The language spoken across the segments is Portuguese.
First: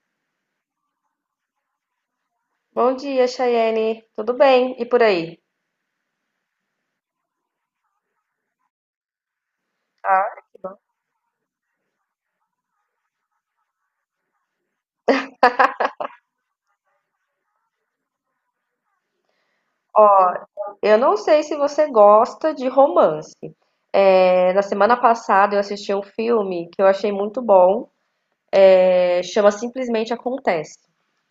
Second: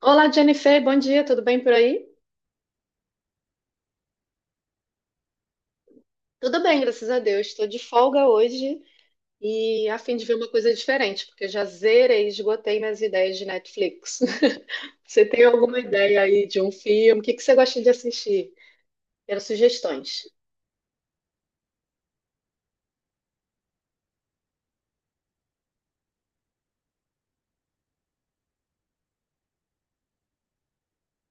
Olá, Jennifer, bom dia, tudo bem por aí? Bom dia, Chayene. Tudo bem? E por aí? Tudo bem, graças a Deus. Estou de folga hoje e a fim de ver Ah, uma que coisa bom. diferente, porque eu já zerei, esgotei minhas ideias de Netflix. Você tem alguma ideia aí de um filme? O que que você gosta de assistir? Quero Ó, sugestões. eu não sei se você gosta de romance. Na semana passada eu assisti um filme que eu achei muito bom. Chama Simplesmente Acontece.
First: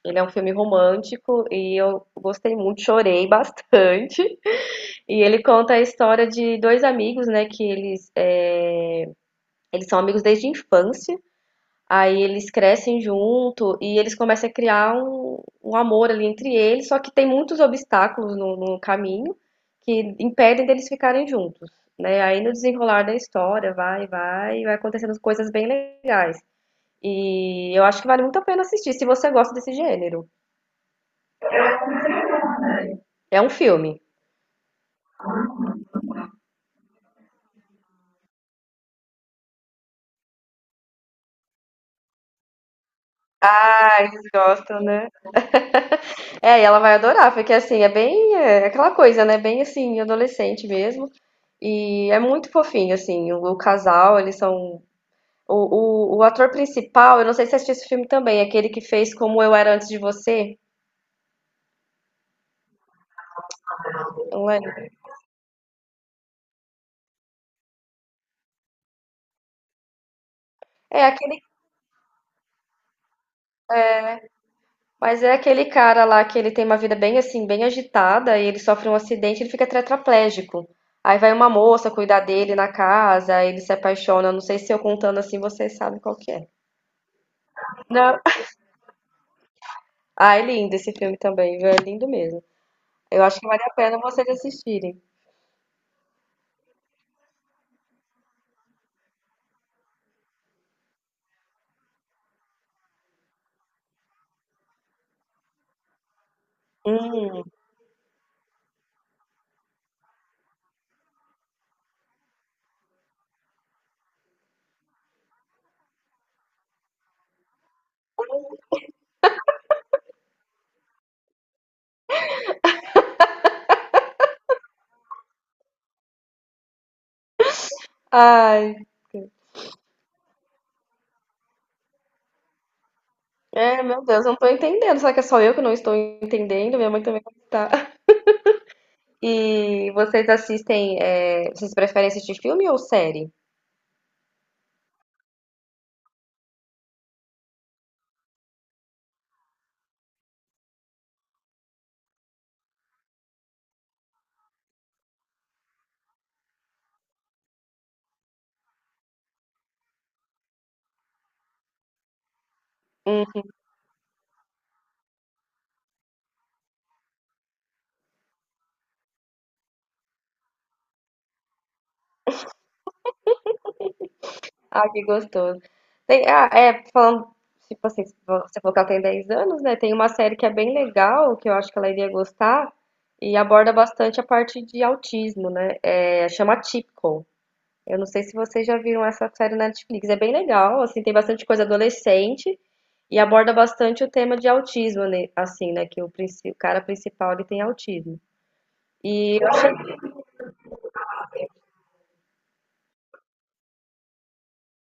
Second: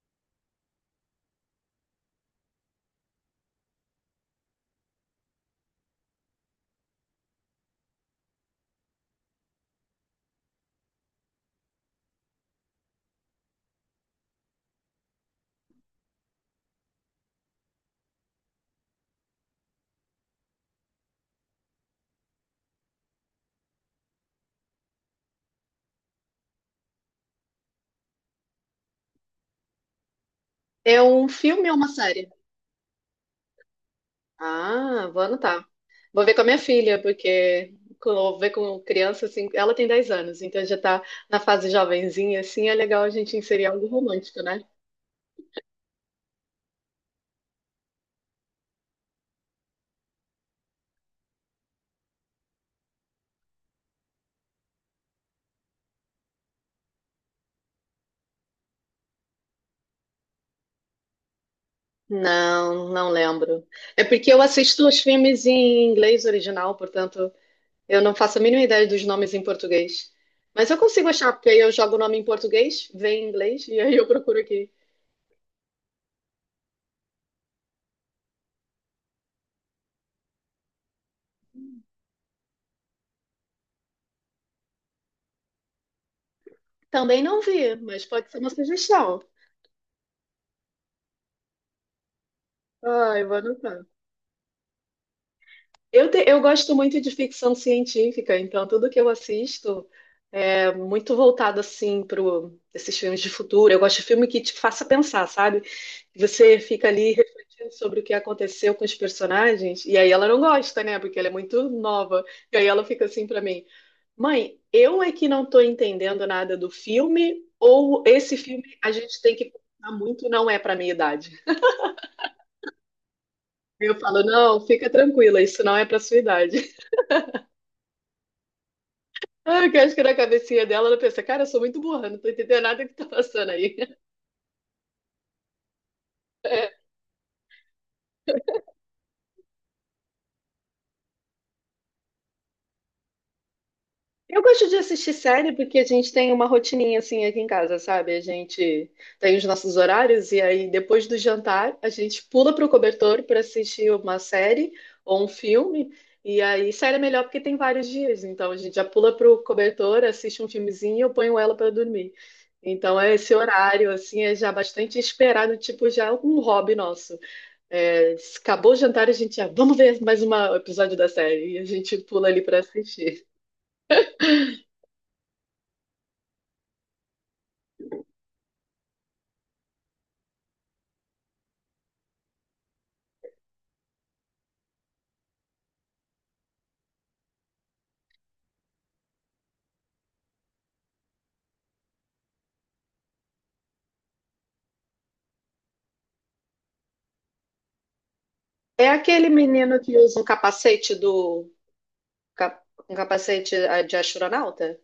Ele é um filme romântico e eu gostei muito, chorei bastante. E ele conta a história de dois amigos, né? Eles são amigos desde a infância. Aí eles crescem junto e eles começam a criar um amor ali entre eles, só que tem muitos obstáculos no caminho que impedem deles ficarem juntos, né? Aí no desenrolar da história vai acontecendo coisas bem legais. E eu acho que vale muito a pena assistir se você gosta desse gênero. É um filme ou uma série? É um filme. Ah, vou anotar. Vou ver com a minha filha, porque quando eu vou ver com criança, assim, ela tem 10 anos, então já está na fase jovenzinha, assim, é legal a gente inserir algo Ah, eles romântico, né? gostam, né? É, e ela vai adorar, porque assim, é bem é aquela coisa, né? Bem assim, adolescente mesmo. E é muito fofinho, assim, o casal, eles são o ator principal, eu não sei se você assistiu esse filme também, aquele que fez Como Eu Era Antes de Você, Não, não lembro. É porque eu não lembro. assisto os filmes em inglês original, portanto, eu não faço a mínima ideia dos nomes em português. Mas eu É consigo achar, aquele, porque aí eu jogo o nome em português, vem em inglês, e aí eu procuro aqui. mas é aquele cara lá que ele tem uma vida bem assim, bem agitada, e ele sofre um acidente, ele fica tetraplégico. Aí vai uma moça cuidar dele na casa, aí ele se apaixona. Não sei se eu contando assim, vocês sabem qual que é. Também não vi, mas Não. pode ser uma sugestão. Ah, é lindo esse filme também, viu? É lindo mesmo. Ai, Eu vou acho que vale a anotar. pena vocês assistirem. Eu gosto muito de ficção científica, então tudo que eu assisto é muito voltado assim para esses filmes de futuro. Eu gosto de filme que te faça pensar, sabe? Você fica ali Hum. refletindo sobre o que aconteceu com os personagens, e aí ela não gosta, né? Porque ela é muito nova. E aí ela fica assim para mim: Mãe, eu é que não estou entendendo nada do filme, ou esse filme a gente tem que pensar muito, não é para minha idade. Aí eu falo: Não, fica tranquila, isso não é para sua idade. Ai, Ah, que eu acho que na cabecinha dela ela pensa, cara, eu sou muito burra, não tô entendendo nada que tá passando aí. é, meu Deus, eu não tô entendendo. Será que é só eu que não estou entendendo? Minha mãe também não tá. E vocês assistem, vocês preferem assistir filme ou série? Eu gosto de assistir série porque a gente tem uma rotininha assim aqui em casa, sabe? A gente tem os nossos horários e aí depois do jantar a gente pula pro cobertor para assistir uma série ou um filme. E aí série é melhor porque tem vários dias, então a gente já pula pro cobertor, assiste um filmezinho e eu ponho ela para dormir. Então é esse Uhum. horário assim é já bastante esperado, tipo já um hobby nosso. É, acabou o jantar, a gente já, vamos ver mais um episódio da série. E a gente pula ali pra assistir. Ah, que gostoso. Tem, ah, é, falando, Tipo assim, você falou que ela tem 10 anos, né? Tem uma série que é bem legal, que eu acho que ela iria gostar, e aborda bastante a parte de autismo, né? Chama Atypical. Eu não sei se vocês já viram essa série na Netflix. É bem legal, assim, tem bastante coisa adolescente e aborda bastante o tema de autismo, né? Assim, né? Que o, o cara principal, ele tem autismo. É aquele E eu menino que usa um capacete do. cap- Um capacete de astronauta?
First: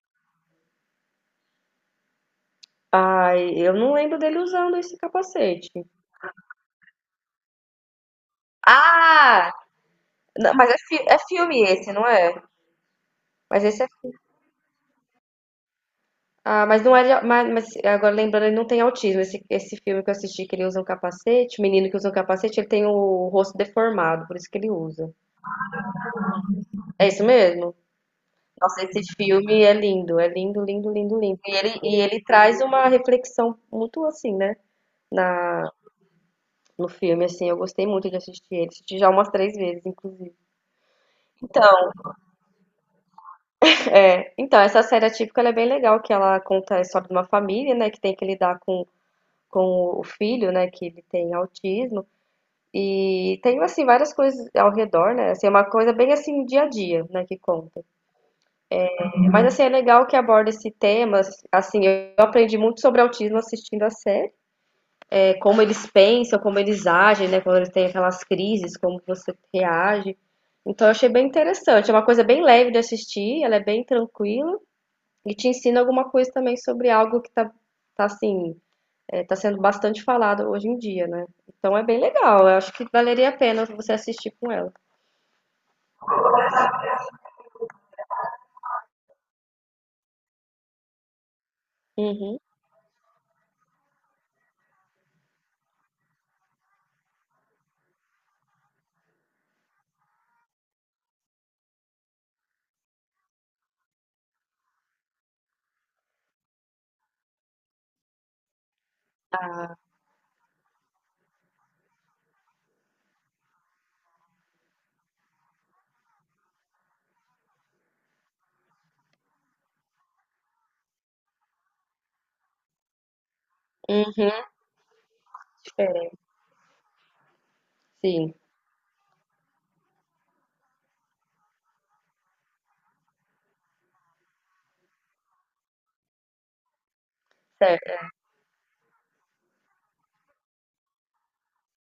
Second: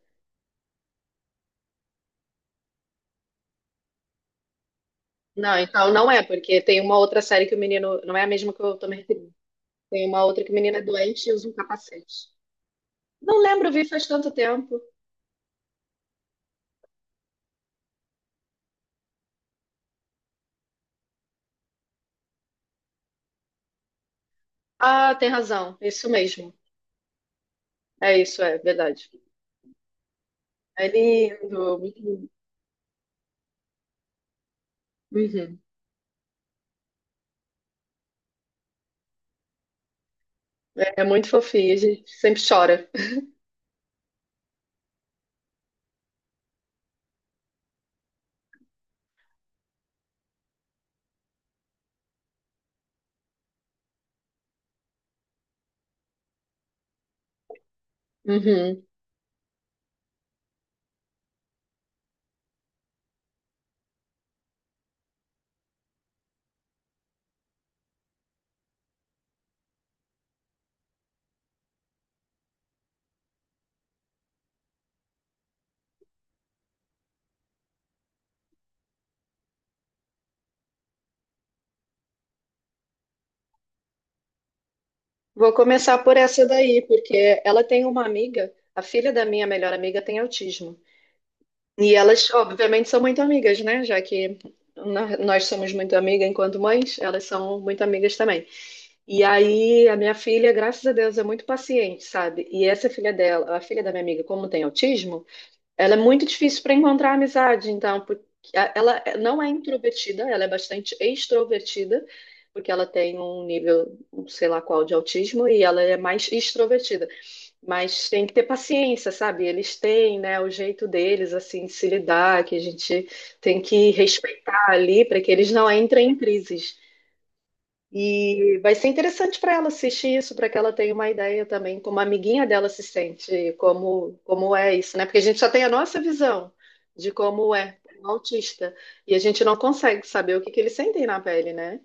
ai, eu não lembro dele usando esse Não, capacete. então não é, porque tem uma outra série que o menino. Não é a mesma que eu tô me referindo. Ah! Tem uma outra que Não, o mas menino é, é é doente e usa um filme esse, não capacete. é? Não Mas lembro, esse vi é. faz fi- tanto tempo. Ah, mas não é. Mas agora lembrando, ele não tem autismo. Esse filme que eu assisti, que ele usa um capacete, o menino que usa um capacete, ele tem o rosto deformado, por isso que ele usa. Ah, tem razão. Isso mesmo. É isso mesmo? É isso, é Nossa, verdade. esse filme é lindo, É lindo, lindo, lindo. E ele, lindo, muito e ele lindo. traz uma reflexão muito assim, né? Uhum. Na, no filme, assim, eu gostei muito de assistir ele. Assisti já umas 3 vezes, inclusive. É muito fofinho, a Então. gente sempre chora. É, então, essa série atípica ela é bem legal, que ela conta a história de uma família, né, que tem que lidar com o filho, né, que ele tem autismo. E tem, assim, várias coisas ao redor, né? Assim, é uma coisa bem, assim, dia a dia, né, que conta. Uhum. Mas, assim, é legal que aborda esse tema. Assim, eu aprendi muito sobre autismo assistindo a série. É, como eles pensam, como eles agem, né? Quando eles têm aquelas crises, como você reage. Então, eu achei bem interessante. É uma coisa bem leve de assistir, ela é bem tranquila. E te ensina alguma coisa também sobre algo que tá assim, tá sendo bastante falado hoje em dia, né? Então é bem legal. Eu acho que valeria a pena você assistir com ela. Vou começar por essa daí, porque ela tem uma amiga, a filha da minha melhor amiga tem autismo. E elas, Uhum, obviamente, são muito amigas, né? Já que nós somos muito amigas enquanto mães, elas são muito amigas também. E aí, a minha filha, graças a Deus, é muito paciente, sabe? E essa filha dela, a filha da minha amiga, como tem autismo, ela é muito difícil para encontrar amizade, então, porque ela não é introvertida, ela é bastante extrovertida, porque ela tem um nível, um sei lá qual, de autismo, e ela é mais extrovertida. Mas tem que ter paciência, sabe? Eles têm, né, o jeito deles, assim, de se lidar, que a gente tem que uhum, respeitar ali para que eles não entrem em diferente. crises. Sim, E vai ser interessante para ela assistir isso, para que ela tenha uma ideia também, como a amiguinha dela se sente, como, como é isso, né? Porque a gente só tem a nossa visão de como é um certo, autista, e a gente não consegue saber o que que eles sentem na pele, né?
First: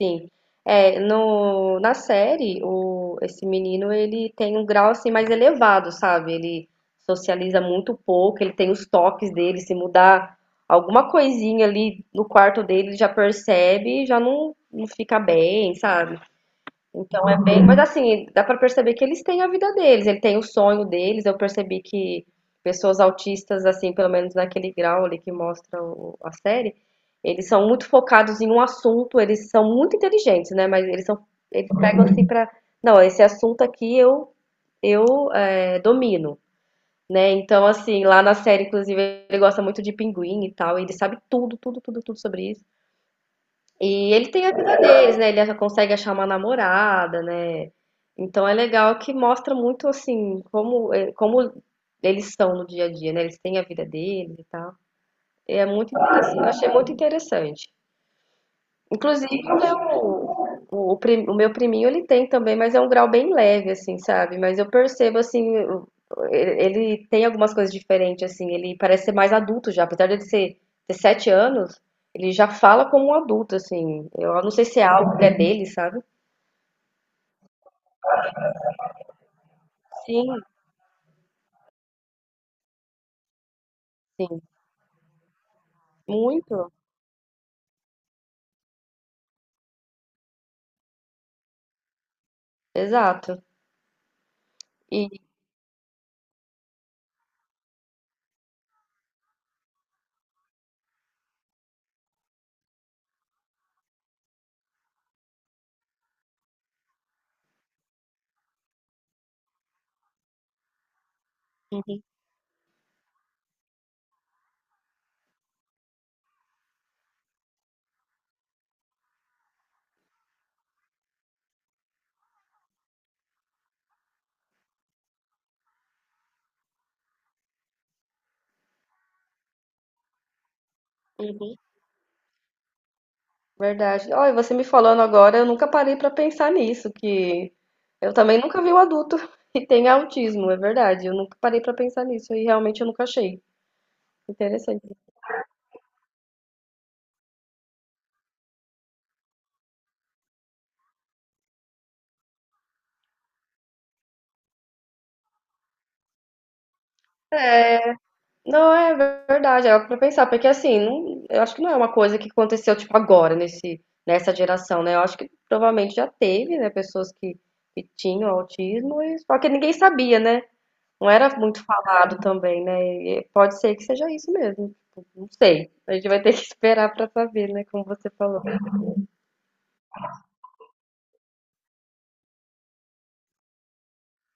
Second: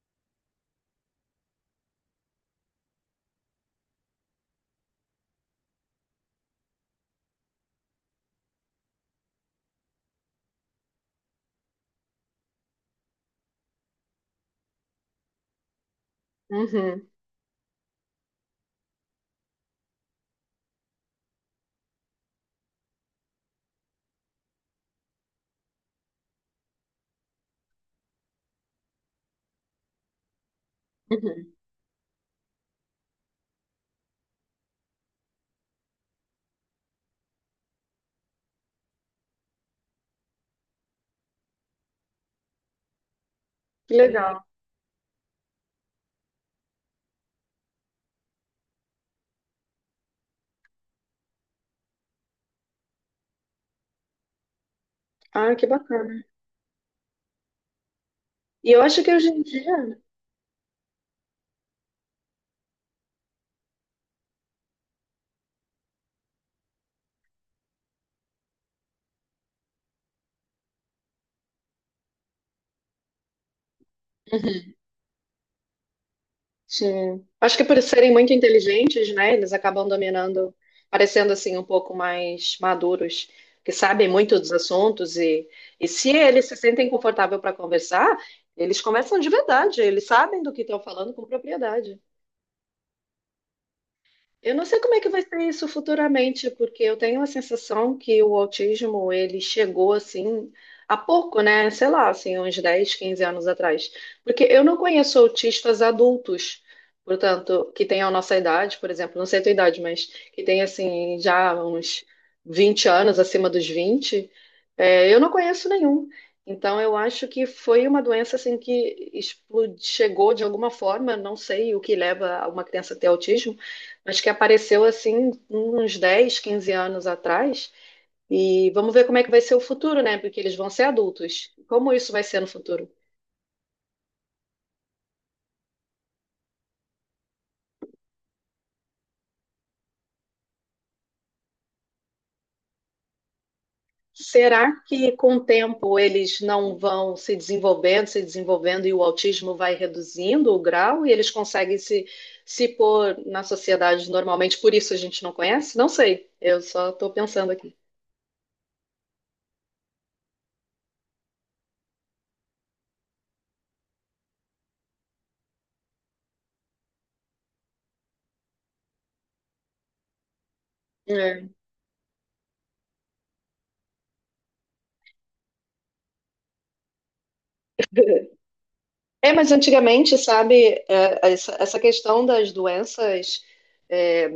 sim. É, no, na série, o, esse menino, ele tem um grau, assim, mais elevado, sabe? Ele socializa muito pouco, ele tem os toques dele, se mudar alguma coisinha ali no quarto dele, ele já percebe, e já não, não fica bem, sabe? Uhum, Então é bem, mas assim, dá pra perceber que eles têm a vida deles, ele tem o sonho deles. Eu percebi que pessoas autistas, assim, pelo menos naquele grau ali que mostra a série, eles são muito focados em um assunto, eles são muito inteligentes, né? Mas eles são, uhum. eles pegam assim pra, não, esse assunto aqui eu domino, né? Então assim, lá na série, inclusive, ele gosta muito de pinguim e tal, e ele sabe tudo, tudo, tudo, tudo sobre isso. Que E ele legal. tem a vida deles, né? Ele já consegue achar uma namorada, né? Então é legal que mostra muito assim como, como eles são no dia a dia, né? Eles têm a vida deles e tal. E Ah, é que muito bacana. interessante, eu achei muito interessante. E eu acho que hoje em Inclusive, dia. o, o meu priminho ele tem também, mas é um grau bem leve, assim, sabe? Mas eu percebo, assim, ele ele tem algumas coisas diferentes, assim. Ele parece ser mais adulto já, apesar ter 7 anos, ele já fala como um adulto, assim. Eu não sei se é algo que é dele, sabe? Sim. Acho que por serem muito inteligentes, né, eles acabam Sim, dominando, parecendo assim um pouco mais maduros, que sabem muito sim, dos assuntos e se eles se muito, sentem confortáveis para conversar, eles conversam de verdade, eles sabem do que estão falando com propriedade. exato. Eu não sei como é que E, vai ser isso futuramente, porque eu tenho a sensação que o autismo, ele chegou assim há pouco, né? Sei lá, assim, uns 10, 15 anos atrás. Porque eu não conheço autistas adultos, portanto, que tenham a nossa idade, por exemplo, não sei a tua idade, mas que tem assim já uns 20 anos, acima dos 20, eu não conheço nenhum. Então, eu acho que foi uma doença assim que explodiu, chegou de alguma forma, não sei o que leva uma criança a ter autismo. Acho que apareceu assim uns 10, 15 anos atrás. E vamos ver como é que vai ser o futuro, né? Porque eles vão ser adultos. uhum, Como isso vai ser no futuro? verdade. Olha, você me falando agora, eu nunca parei pra pensar nisso, que eu também nunca vi um adulto que tenha autismo, é verdade. Eu nunca parei pra pensar nisso e realmente eu nunca achei Será interessante. que com o tempo eles não vão se desenvolvendo, se desenvolvendo e o autismo vai reduzindo o grau e eles conseguem se, se pôr na sociedade normalmente? Por isso a gente não conhece? Não sei, eu só estou pensando aqui. Não, é verdade, é algo pra pensar, porque assim, eu acho que não é uma coisa que aconteceu tipo agora nesse nessa geração, né? Eu acho que provavelmente já teve, né, pessoas que tinham autismo, só que ninguém sabia, né? Não era É. muito falado também, né? E pode ser que seja isso mesmo. Não sei. A gente vai ter que esperar pra saber, né, como você falou. É, mas antigamente, sabe, essa questão das doenças é,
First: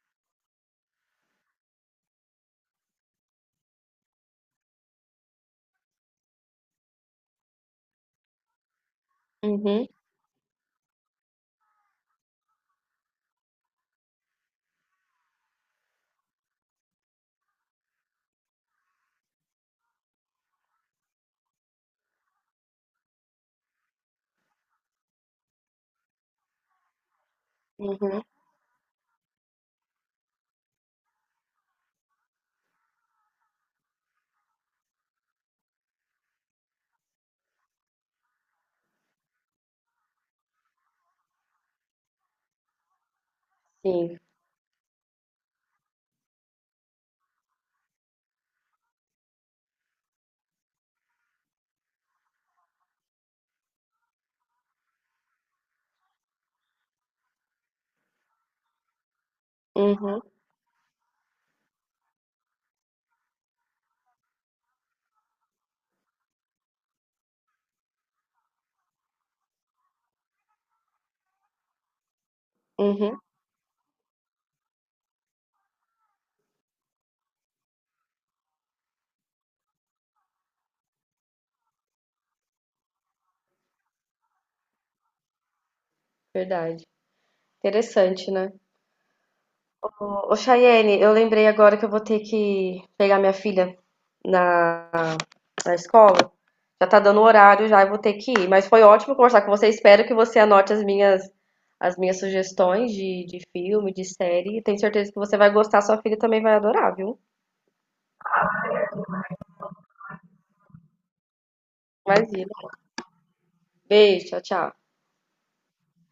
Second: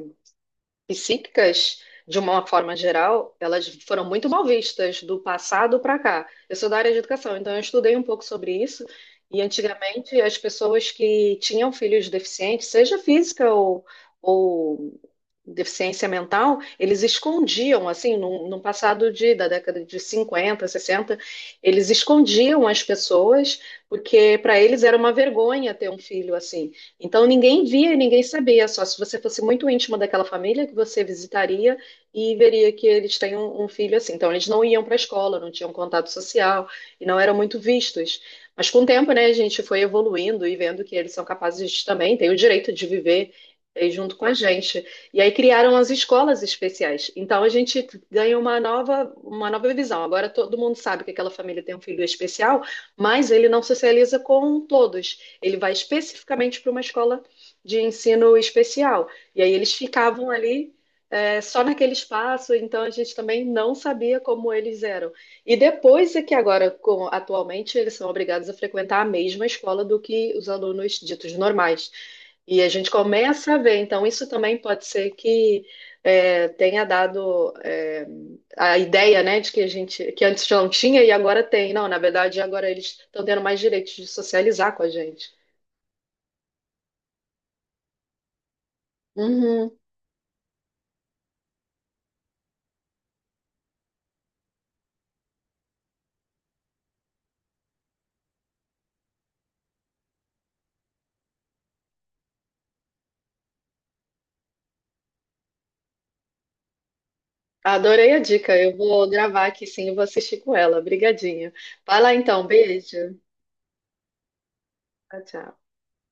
psíquicas, de uma forma geral, elas foram muito mal vistas do passado para cá. Eu sou da área de educação, então eu estudei um pouco sobre isso. E Uhum, antigamente, as pessoas que tinham filhos deficientes, seja física ou deficiência mental, eles escondiam, assim, num passado de, da década de 50, 60 eles escondiam as pessoas, porque para eles era uma vergonha ter um filho assim. Então ninguém via e ninguém uhum, sabia, só se você fosse muito íntimo daquela família que você visitaria e veria que eles têm um filho assim. Então eles não iam para a escola, não tinham contato social e não eram muito vistos. Mas com o tempo, né, a gente foi evoluindo e vendo que eles são capazes de, também, têm o direito de viver junto sim. com a gente. E aí criaram as escolas especiais. Então a gente ganha uma nova visão. Agora todo mundo sabe que aquela família tem um filho especial, mas ele não socializa com todos. Ele vai especificamente para uma escola de ensino especial. E aí eles Uhum, ficavam ali, só naquele espaço, então a gente também não sabia como eles eram. E depois é que agora, atualmente, eles são obrigados a frequentar a mesma escola do que os alunos ditos normais. E a gente uhum. começa a ver, então isso também pode ser que tenha dado a ideia, né, de que a gente, que antes não tinha e agora tem. Não, na verdade, agora eles estão tendo mais direitos de socializar com a gente. Verdade. Interessante, né? Uhum. Chayene, eu lembrei agora que eu vou ter que pegar minha filha na, na escola. Já tá dando o horário já, eu vou ter que ir. Mas foi ótimo conversar com você. Espero que você anote as minhas sugestões de filme, de série. Tenho certeza que você vai gostar, sua filha também vai adorar, viu? Adorei a dica. Eu vou gravar aqui sim, eu vou assistir com ela. Obrigadinho. Vai lá Imagina. então, beijo. Beijo, tchau, tchau. Tchau, tchau.